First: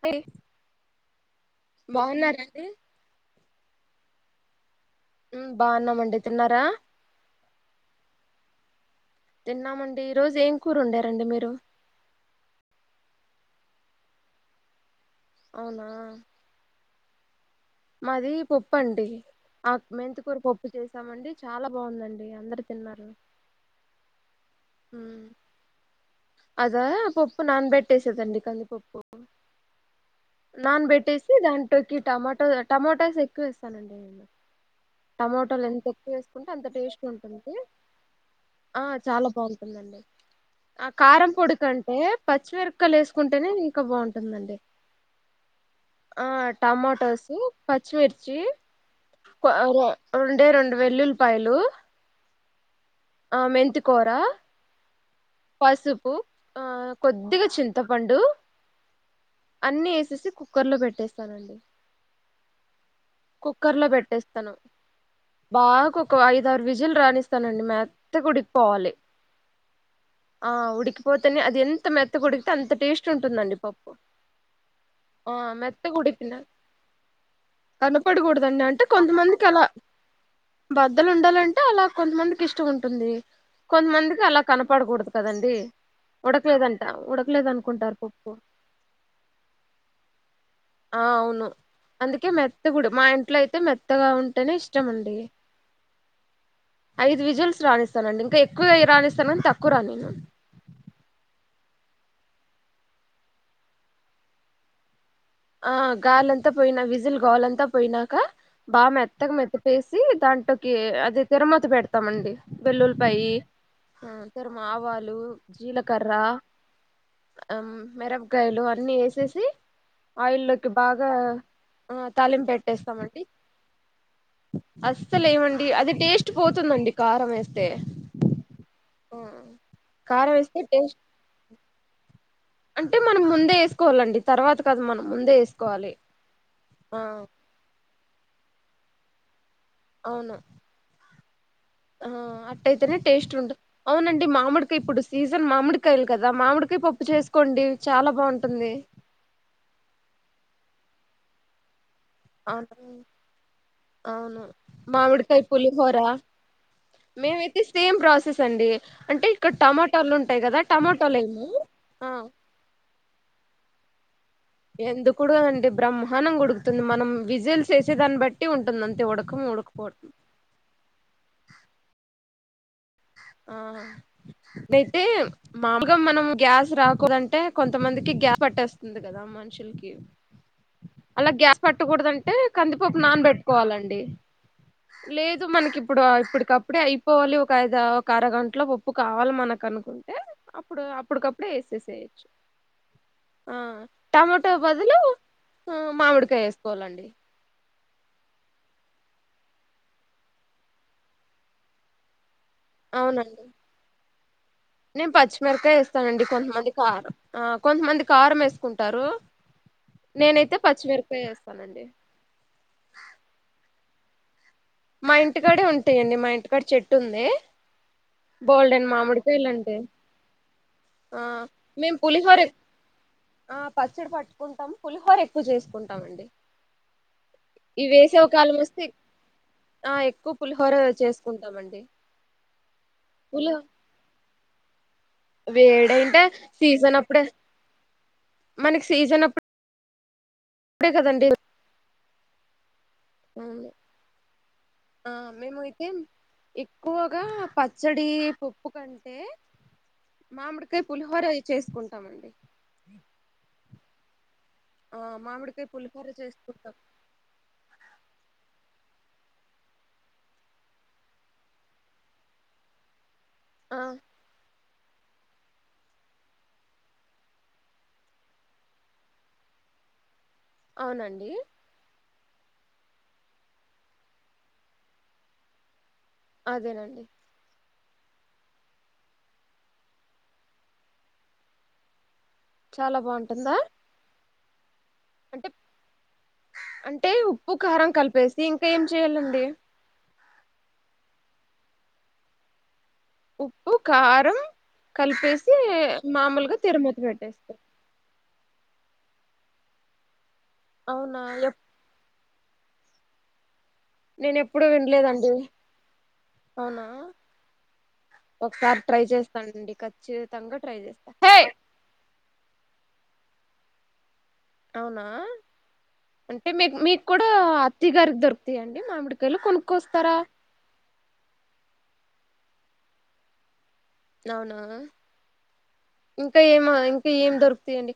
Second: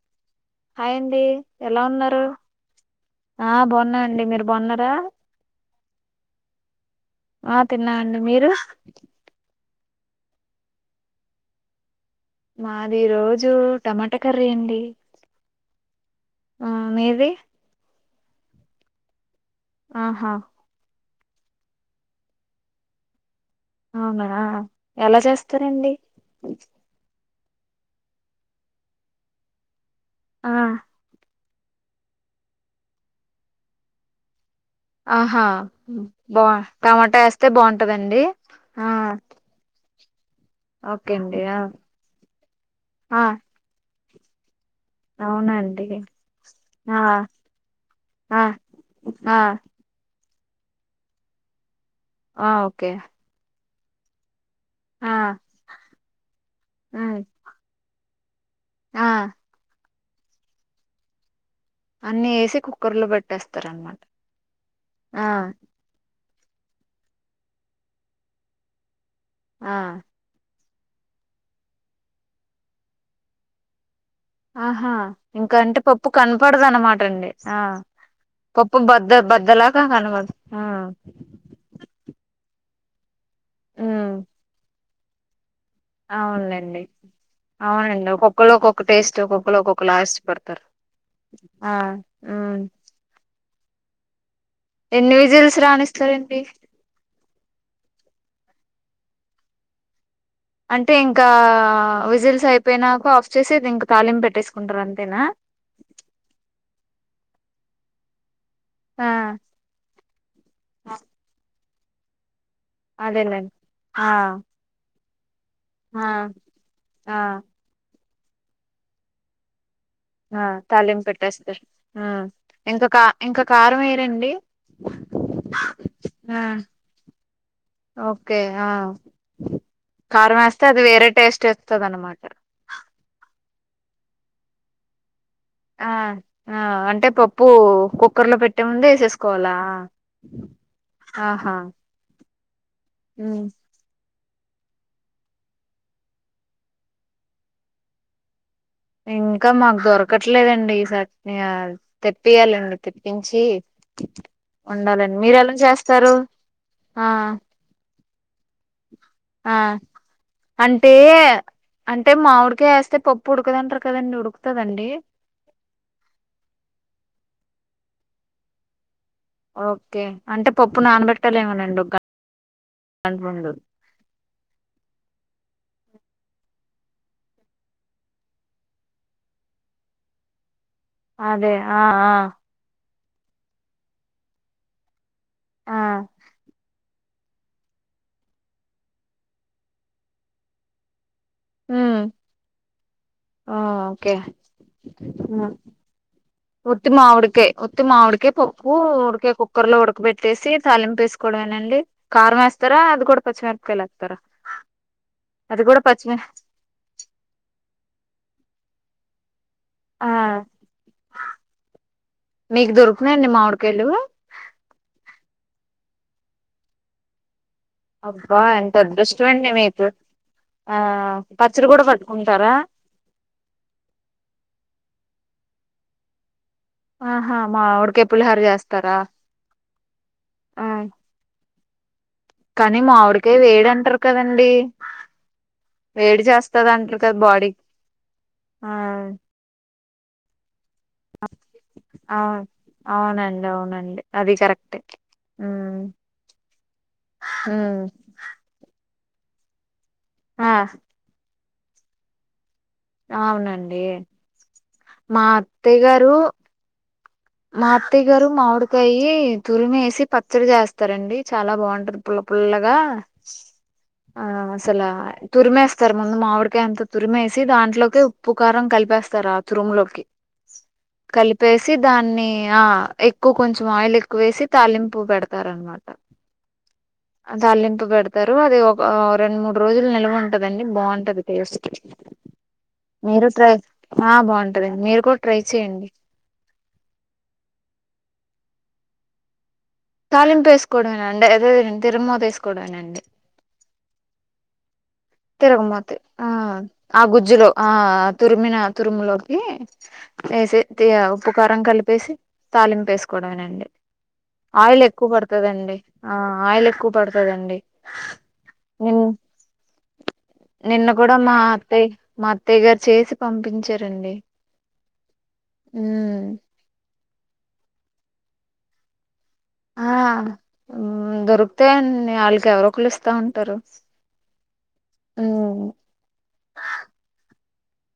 B hi అండి ఎలా ఉన్నారు? అండి ఆ బావున్నా అండి మీరు బావున్నారా? ఉమ్ బావున్నామండి. తిన్నారా? ఆ తిన్నా అండి మీరు? తిన్నామండి ఈ రోజ్ ఏం కూరొండారండి మీరు? మాదిరోజు టమాటా కర్రీ అండి. అవునా ఆ మీది మాది పప్పండి ఆక్ ఆహా మెంతకూర పప్పు చేస్ స్తామండి చాలా బావుందండి అందరు తిన్నారు. అవునా ఎలా ఉమ్ చేస్తారండి ప్పు నానబట్టేసేదండి కందిపప్పు ఆ నానబెట్టెస్ దాంట్లోకి టమాటో టమాటోస్ ఎక్కువేస్తానండి నేను ఆహా టమోటాలు ఎంత ఎక్కువ బా వేసుకుంటే అంత టేస్ట్ టమాటా ఎస్తే ఉంటుంది బావుంటదండి ఆ దండి అ ఓకే కారం అండి ఆ పొడికంటే పచ్చిమిరకయలు ఆ ఎసుకుంటేనే ఇంకా బావుంటుందండి అవునండి ఆ ఆ టమాటోస్ పచ్చిమిర్చి ఆ ఆ ప రె రెండే రెండు వెల్లుల్లిపాయలు ఆ ఓకె మెంతికోరా ఆ పసుపు ఆ ఉమ్ కొద్దిగ చింతపండు ఆ అన్ని ఎసేసి కుక్కర్ లో పెట్టేస్తానండి అన్ని వేసి కుక్కర్ లో కుక్కర్ లో పెట్టేస్తారనమాట పెట్టేస్తను ఆ బాగా కు కొ ఐద ఆరు విజిల్ రానిస్తానండి మెత్త్ గుడికిపోవాలి ఆ ఆ ఉడికిపోతెనె అది ఎంత మెత్తగుడికితే అంత టేస్ట్ ఉంటుందండి పప్పు ఆహా ఆ ఇంక అంటే మెత్తగా పప్పు ఉడికిన కనపడదు అనమాట అండి ఆ పప్పు బద్ద బద్ద ల బద్దలుండాలంటే అలా కొంతమందికి ఇష్టం ఉన్ టుంది కొంతమందికి అలా కనపడకూడదు కదండి ఆవున్ లెండి ఉడకలేదంట ఉడకలేదు అనుకుంటారు అవునండి పప్పు ఒక్కొక్కళ్ళు ఒక్కొక్క టేస్ట్ ఒక్కొక్కళ్ళు ఒక్కొక్క లా ఇష్ట పడతారు ఆ అవును అందుకె మెత్తగుడు మా ఇంట్లో అయితే మెత్తగా ఉన్ టెనే ఇష్టం ఎన్ని అండి విజిల్స్ రానిస్తారండి ఐదు విజిల్స్ రానిస్తానండి ఇంక ఎక్కువె రానిస్తాన్ గన్ తక్కువ రానియను అంటే ఇంకా విజిల్స్ అయిపోయినాక ఆఫ్ చేసి ది ఇంక తాలిం పెట్టేసుకుంటరు అంతేనా ఆ గాలంతా పోయినా విజిల్ గాలంతా పోయినాక బా ఆ మెత్తగ మెత్తిపేసి దాంట్లోకి అది తెరమత్ పెడ్ తమండి వేల్లులిపాయి అదేలేండి ఆ తరము ఆవాలు ఆ జీలకర్ర ఆ మిరపకాయలు అన్నీ ఎసేసి ఆ ఆయిల్లోకి తాలింపు బాగా పెట్టేస్తారు ఆ ఉమ్ తాలిం ఇంకా కా పెట్టేస్తామండి ఇంకా కారం వేయరండి అస్సలేయమండి అది టేస్ట్ ఆ పోతుందండి కారం ఎస్తే ఆ కారం ఎస్తే వేస్తే అది టేస్ట్ వేరే వస్తది అనమాట అంటే మనం ముందే ఏస్ కోవాలండి తర్వాత కాదు మనం ముందే ఏస్ ఆ ఆ అంటే పప్పు కుక్కర్ లో పెట్టే ముందే ఎసేసుకోవాలా అవును అ ఆహా ఆ అట్టయితేనే టేస్ట్ ఉమ్. ఉంటద్ అవునండి డి మామిడికాయ్ ఇప్పుడు సీజన్ మామిడికాయలు కదా మామిడికాయ్ పప్పు చేసుకోండి చాలా బావుం ఇంకా మాకు దొరకట్లేదండి ఈ సట్ని ఆ తెప్పియాలండి అవును తెప్పించి అవును వొండాలండి మీరు మామిడికాయ ఎలా పులిహోర చేస్తారు ఆ మేమైతే సేమ్ ప్రాసెస్ అండి అంటే ఇక్కడ ఆ టమాటాలు ఉంటాయి కదా అంటే టమాటాలు ఏమో అంటె ఆ మామిడికాయ్ ఎస్తే పప్పు ఉడకదంటరు కదండి ఉడుక్ ఎందుకుడకదండి అంటే బ్రహ్మాండం గుడుకుతుంది మనం విజిల్స్ ఎసే దాన్ని బట్టి ఉంటుందం ఓకే అంటె పప్పు నానబెట్టలేమోనండి ఒ గ అండ్లుండదు అంటే మామూల్గా మనం గ్యాస్ రాకూదంటే కొంతమందికి గ్యాస్ పట్టేస్తుంది కదా మనుషుల్కి అలా అదే గ్యాస్ ఆ ఆ పట్టుకూడదంటే కంది పప్ నాన్ బెట్కోవాలండి లేదు ఆ మనకిప్పుడు ఇప్పడికప్పుడే అయి పోవాలి ఒక ఐదా ఒక అరగంట్లో ఉప్పు కావాల్ మనక్ అన్కుంటే అప్పుడు అప్పడ్కప్ డె ఉమ్, ఏసేసెయ్యచ్చు ఆ టమాటో బదులు ఉమ్. ఆ మామిడిక ఉత్తి మావిడికయ్ ఉత్తి మావిడికయ్ పప్పూ కె కుక్కర్ లో ఉడకబెట్టేసి తాలింపు ఏస్కోడమేనండి కారం ఏస్ తరా అవి కుడ పచ్చి మిర్పకాయల్ ఏత్తరా నేన్ పచ్చిమిర్కాయ్ ఏస్తానండి కొంతమంది కారం ఆ కొంతమందిక్ కారం ఏస్కుంటారు. ఆ నేనైతే పచ్చిమిర్పకాయ్ ఏస్తానండి. మీకు దొరుకుతున్నాయండి మామిడికాయలు మా ఇంటికాడే ఉంటయండి మా ఇంటికాడ చెట్టుంది. అబ్బా ఎంత బోల్డన్ అదృష్టం అండి మామిడికాయలుంటే మీకు ఆ పచ్చడి కూడా మేం పులిహోర్ పట్టుకుంటారా ఆ పచ్చడి పట్కుంటం పులిహోరె క్కు జేస్కుంటామండి. ఆహా ఈ మామిడికాయ వేసవి పులిహోర కాలం ఒస్తే చేస్తారా ఆ ఎక్కువ్ పులిహోర చేస్కుం టామండి. కాని మావిడికాయ వేడంటర్ కదండి. వేడంటే వేడి చేస్తద్ సీజన్ అంటర్ కదా అప్పుడే బాడీ ఆ ఇప్పుడే కదండి ఔనండి అవును. ఔనండి అదీ కరెక్టే ఆ మేము మ్ అయితే ఎక్కువగా పచ్చడీ, పప్పు కంటే ఆ మామిడికాయ్ పులిహోర అయి చేస్కుంటామండి. అవునండి. ఆ మా మామిడికాయ్ అత్తయ్య పులిహోర గారు చేస్కుంటం. మా అత్తయ్య గారు మావిడికాయ్యి తురుమేసి పచ్చడి చేస్తరండి చాలా బాగుంటది పుల్ల పుల్లగా ఆ అసలా తురుమేస్తర్ ముందు మామిడికాయ్ అంత తుర్మేసి దాంట్లోకి ఉప్పు, కారం కల్పేస్తర్ ఆ తురుములోకి అవునండి. అన్నీ ఆ ఎక్కో కొంచం ఆయిల్ ఎక్కువేసి తళింపు పెడతార్ అన్మా అదేనండి. పు పెడ్తరు అది ఒక రెండ్ మూడ్ రోజుల్ నిలువుంటదండి బావుంటది టేస్ట్కి చాలా మీరు ట్రై బాగుంటుందా ఆ బావుంటదన్ మీరు కూడ్ ట్రై చేయండి. ట్టే ఉప్పు కారం కల్పేసి ఇంకేం చేయాలండి? తాలింప్ ఏస్కోడమే నండి అదే తిరుము తీస్కోడమే నండి ఉప్పు, కారం కలిపేసి తిరగమోత్తే ఆ మామూలుగా తిరుమతి అ గుజ్జులో పెట్టేస్తారు ఆ తుర్మిన తుర్ములోకి ఏసి తి ఆ అవునా ఉప్పు, కారం ఎప్- కల్పేస్ తాలింప్ ఏస్కోడమేనండి. నేను ఎప్పుడు ఆయిల్ ఎక్కు వినలేదండి పడ్తదండి ఆ ఆయిల్ ఎక్కు పడ్తదండి. ఒక్సార్ ట్రై చేస్తానండి క నిన్న కుడా మా అత్తయ్ మా అత్తయ్ గార్ చేసి పంపించారండి. అవునా ఉమ్ అంటే మీక్ మీక్ కుడా అత్తి గారిక్ దొర్కుతయండి మామిడి ఆ దొరుక్తయం ఆల్క్ ఎవరో ఒకల్ ఇస్తా ఉంటరు. నవునా ఇంకా ఏమ ఇంక ఏం దొరుక్తయండి?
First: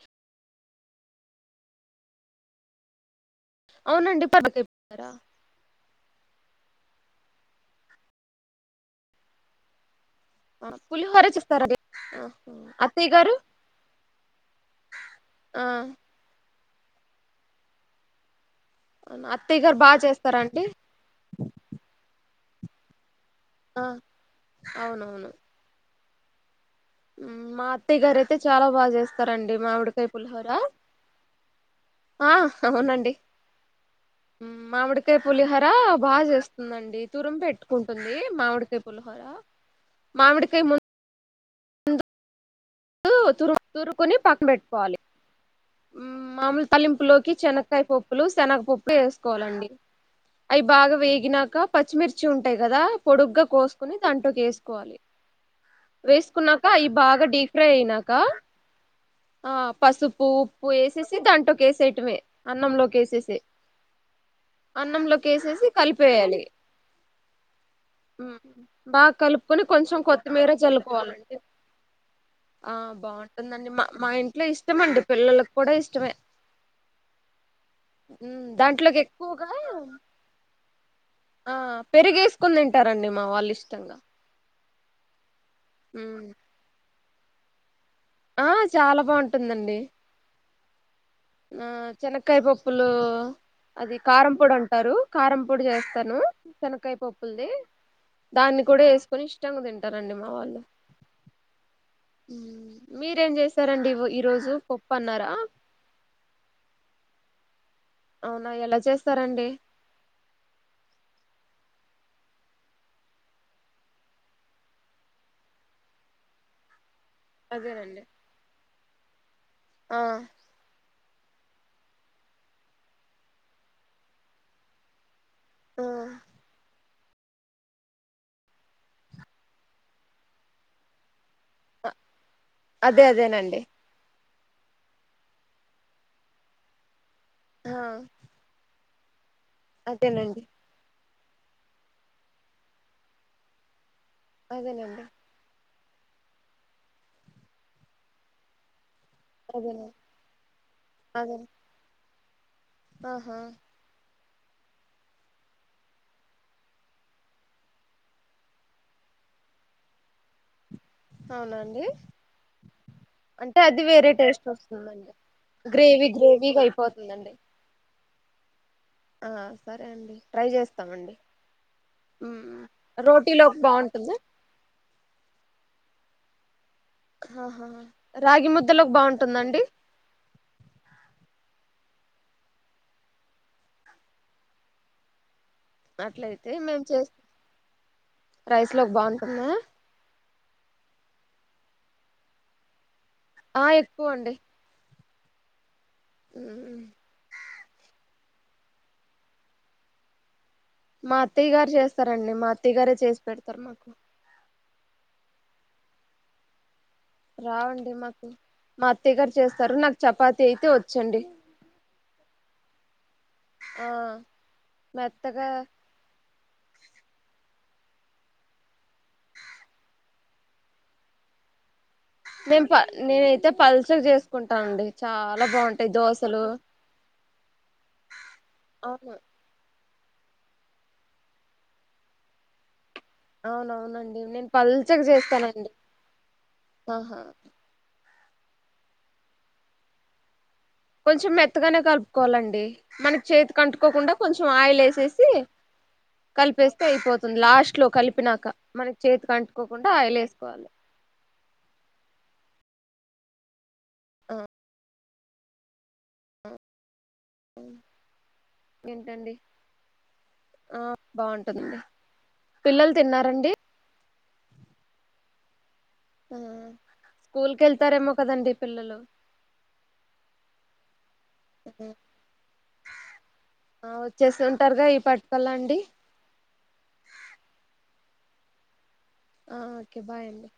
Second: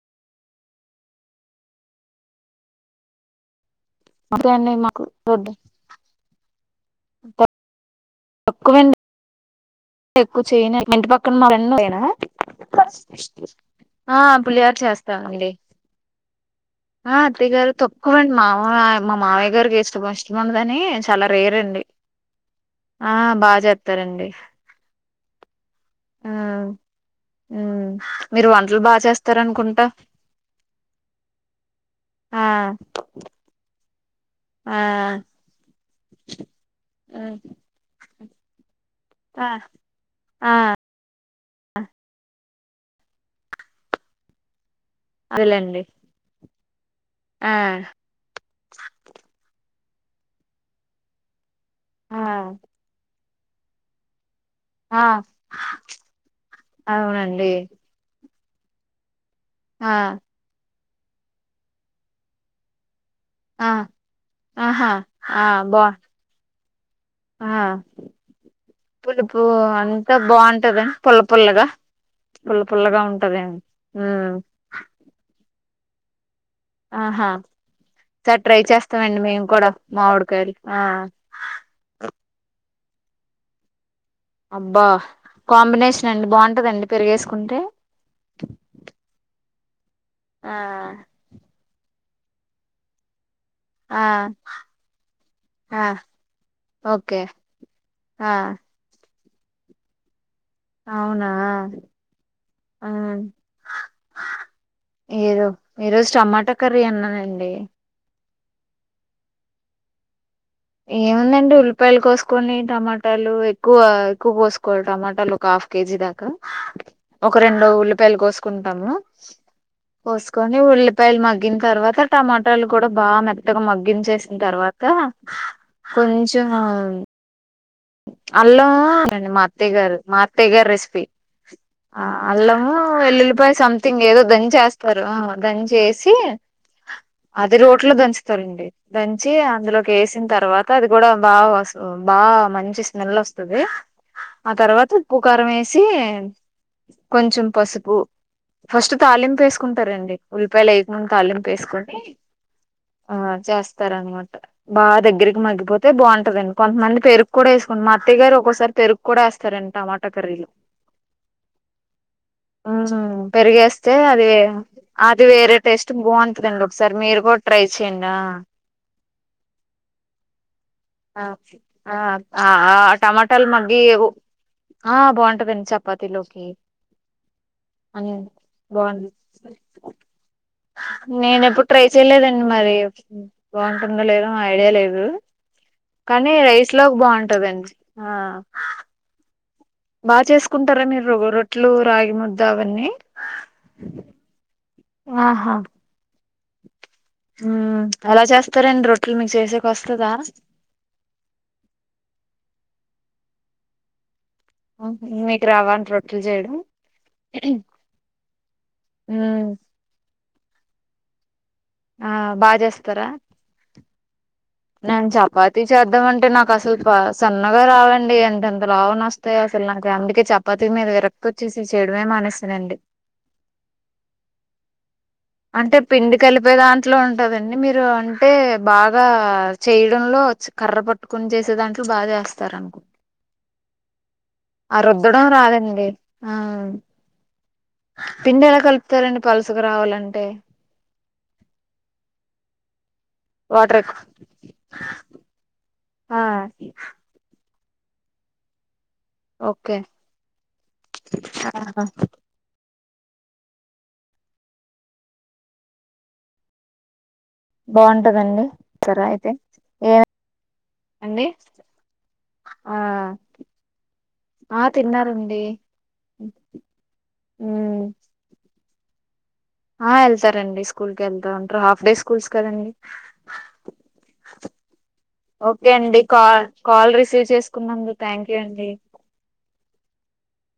అవునండి అదే అండి మాకు పడకతారా [unintelligible] [inaudible] ఎక్కు చేయనే ఇంటి పులిహోర పక్కన మా ఫ్రెండ్ చేస్తారండి నువ్వేనా ఆహా అత్తయ్య గారు ఆ పులిహోర చేస్తా అండి. ఆ ఆ తిగల్ తొక్కువన్ మా మా మావయ్య అత్తయ్య గారు గారికి బాగా [unintelligible] చేస్తారా అండి ఇష్టముండదని చాల రేరండి ఆ బా ఆ చేత్తరండి అవునవును ఆ మా మ్మ్ అత్తయ్యగారైతే మీరు చాలా వంటలు బాగా చేస్తారండి చేస్తారనుకుంటా మామిడికాయ్ పులిహోర ఆ అవునండి. ఆ మామిడికాయ్ పులిహర బాగా చేస్తుందండి ఉమ్, తురుమ్ పెట్టుకుంటుం ఏ మామిడికాయ పులిహార మామిడికాయ ముందు అ తు తురు తురుకుని పక్కన పెట్టుకోవాలి అదేలేండి ఊ మాములు తల్లింపులోకి ఆ శనకాయ పప్పులు శనగపప్పులు వేసుకోవాలండి అవి బాగా వేగినాక ఆ పచ్చిమిర్చి ఉంటాయి కదా పొడుగ్గా కోసుకుని దాంట్లోకిసుకు కోవాలి ఆ వేసుకున్నాక అవి బాగా అవునండి డీప్ అ కా ఆ పసుపు పు వేసేసి దాంట్లోకిసేయటమే అన్నంలోకి వేసేసి ఆ ఆహా ఆ అన్నంలోకేసేసి బా కలిపేయాలి ఆ ఉమ్, బాగా పులుపు కలుపుకొని కొంచెం అంతా కొత్తిమీర బాగుంటదండి పుల చల్లుకోవాలండి పుల్లగా పుల్ల ఆ పుల్లగా ఉంటదండి బాగుంటుందండి మా మా మ్మ్ ఇంట్లో ఇష్టం అండి పిల్లలకు కూడా ఇష్టమే ఆహా సర్ ఉమ్, ట్రై దాంట్లోకి చేస్తామండి మేము ఎక్కువగా కూడా మామిడికాయలు ఆ ఆ పెరిగేసుకుని తింటారండి మా వాళ్ళు ఇష్టంగా అబ్బా కాంబినేషన్ ఉమ్, అండి బాగుంటదండి పెరిగేసుకుంటే ఆ చాలా బాగుంటుందండి ఆ ఆ శనకాయ పప్పులు అది ఆ కారంపొడి అంటారు కారంపొడి ఆ చేస్తాను శనకాయ ఓకే పప్పుల్ది ఆ దాన్ని కూడా వేసుకొని ఇష్టంగా తింటారండి మా వాళ్ళు అవునా అ మీరేం చేసారండి ఈ రోజు పప్పు అన్నారా ఏదో ఈ రోజు టమాటక్ కరీ అన్నానండి అవునా ఎలా చేస్తారండి ఏముందండి ఉల్లిపాయలు కోసుకొని టమాటాలు ఎక్కువ ఎక్కువ కోసుకోవాలి టమాటాలు కా హఫ్ కేజి దాకా ఒక రెండు అదేనండి ఉల్లిపాయలు కోసుకుంటాము ఆ కోసుకొని ఉల్లి పాయల్ మగ్గిన తర్వాత టమాటాలు కూడా బాగా మెత్తగా మగ్గించేసిన తర్వాత ఆ కొంచెము ఆ అల్లము [unintelligible] మా అత్తయ్య గారు మా అత్తయ్య గారి రెసిపీ ఆ అల్లము అదే వెల్లులిపాయి అదేనండి సంథింగ్ ఏదో దంచి చేస్తారు దంచి ఏసి అది ఆ రోట్లో దంచుతారండి దంచి అందులోకి వేసిన అదేనండి తర్వాత అది కూడా బా వసు బాగా మంచి స్మెల్ వస్తది ఆ తర్వాత అదేనండి ఉప్పు కారం వేసి సీ కొంచెం పసుపు ఫస్ట్ అదేనండి తాలింపేసుకుంటారండి ఉల్లిపాయలు లేకముందు అదే తాలింపు వేసుకుని ఆ ఆహా చేస్తార అనమాట బాగా దగ్గరికి మగ్గిపోతే బాగుంటదండి కొంతమంది పేరు కూడా వేసుకోండి మా అత్తయ్య గారు ఒక్కోసారి పెరుగు కూడా వేస్తారండి టమాటా కర్రీలో అవునా అండి ఉ అంటే పెరిగేస్తే వేరే అది టేస్ట్ వస్తుందండి అది వేరే టేస్ట్ గ్రేవీ గ్రేవీగా బాగుంటదండి ఒకసారి మీరు అయిపోతుందండి కూడా ట్రై చేయండి ఆ ఆ సరే అండి ట్రై చేస్ ఆ ఆ ఆ ఆ టమాటల్ రోటీలోకి మగ్గి బాగుంటుందా ఆ బాగుంటదండి చపాతి లోకి ఆహా రాగి ముద్దలోకి బాగుంటుంద అండి నేనేప్పుడు ట్రై చేయలేదండి మరి బాగుంటుందా లేద ఐడియా లేదు కానీ అట్లయితే రైస్ మేము లోకి చేస్ బాగుంటదండి ఆ రైస్ లోకి బాగుంటుందా ఆ చేసుకుంటార్ అండి రో రొట్లు రాగి ముద్ద అవన్నీ ఆ ఎక్కువ అండి ఆహా ఊ ఎలా చేస్తారండి రొట్లు మీకు చేసేకొస్తదా మా అత్తయిగారే చేస్తారండి మా అత్తయ్య గారే చేసి పెడతారు మాకు ఉ హు మీకు రావా అంట్ రొట్లు చేయడం రావండి మాకు మా అత్తయ్య గారు ఉమ్ చేస్తారు నాకు చపాతి అయితే వచ్చండి ఆ బాగా చేస్తారా ఆ నేను మెత్తగా చపాతి చేద్దాం అంటే నాకు అసలు ప సన్ అవే రావండి ఎంత ఎంత లావ్ నొస్తాయో అసలు నాకు అందుకే చపాతి మీద విరక్తి వచ్చేసేసి నేను ప నేనైతే పల్చగా చేసుకుంటానండి చాలా అంటే బాగుంటాయి పిండి దోశలు కలిపే దాంట్లో ఉంటదండి మీరు అంటే బాగా అవును చేయడంలో కర్ర పట్టుకొని చేసే దాంట్లో బాగా చేస్తారు అనుకుం అవునవునండి నేను పల్చగ రుద్దడం చేస్తానండి రాదండి ఆ పిండి ఎలా కలుపుతారండి పల్సగా రావాలంటే కొంచెం మెత్తగానే కలుపుకోవాలండి మనకి చేతికి వాటర్ ఎక్కువ అంటుకోకుండా కొంచెం ఆయిల్ వేసేసి ఆ కలిపేస్తే అయిపోతుం లాస్ట్ లో కలిపినాక మనకి చేతికి ఓకే అంటుకోకుండా ఆయిలేసుకోవాలి ఆ బాగుంటందండిస్తారా అయితే ఏంటండి ఆ అండి బాగుంటుందండి ఆ పిల్లలు తిన్నారండి ఆ తిన్నారండి ఆ స్కూల్ కి మ్మ్ వెళ్తారేమో కదండి పిల్లలు ఆ వెళ్తారండి స్కూల్ కి ఎల్తా ఉంటారు హాఫ్ డే స్కూల్స్ కదండి వచ్చేసున్ ఓకే అండి కా కాల్ రిసీవ్ చేసుకున్నాందుకు థ్యాంక్ యూ అండి ఆ ఓకే బాయ్ అండి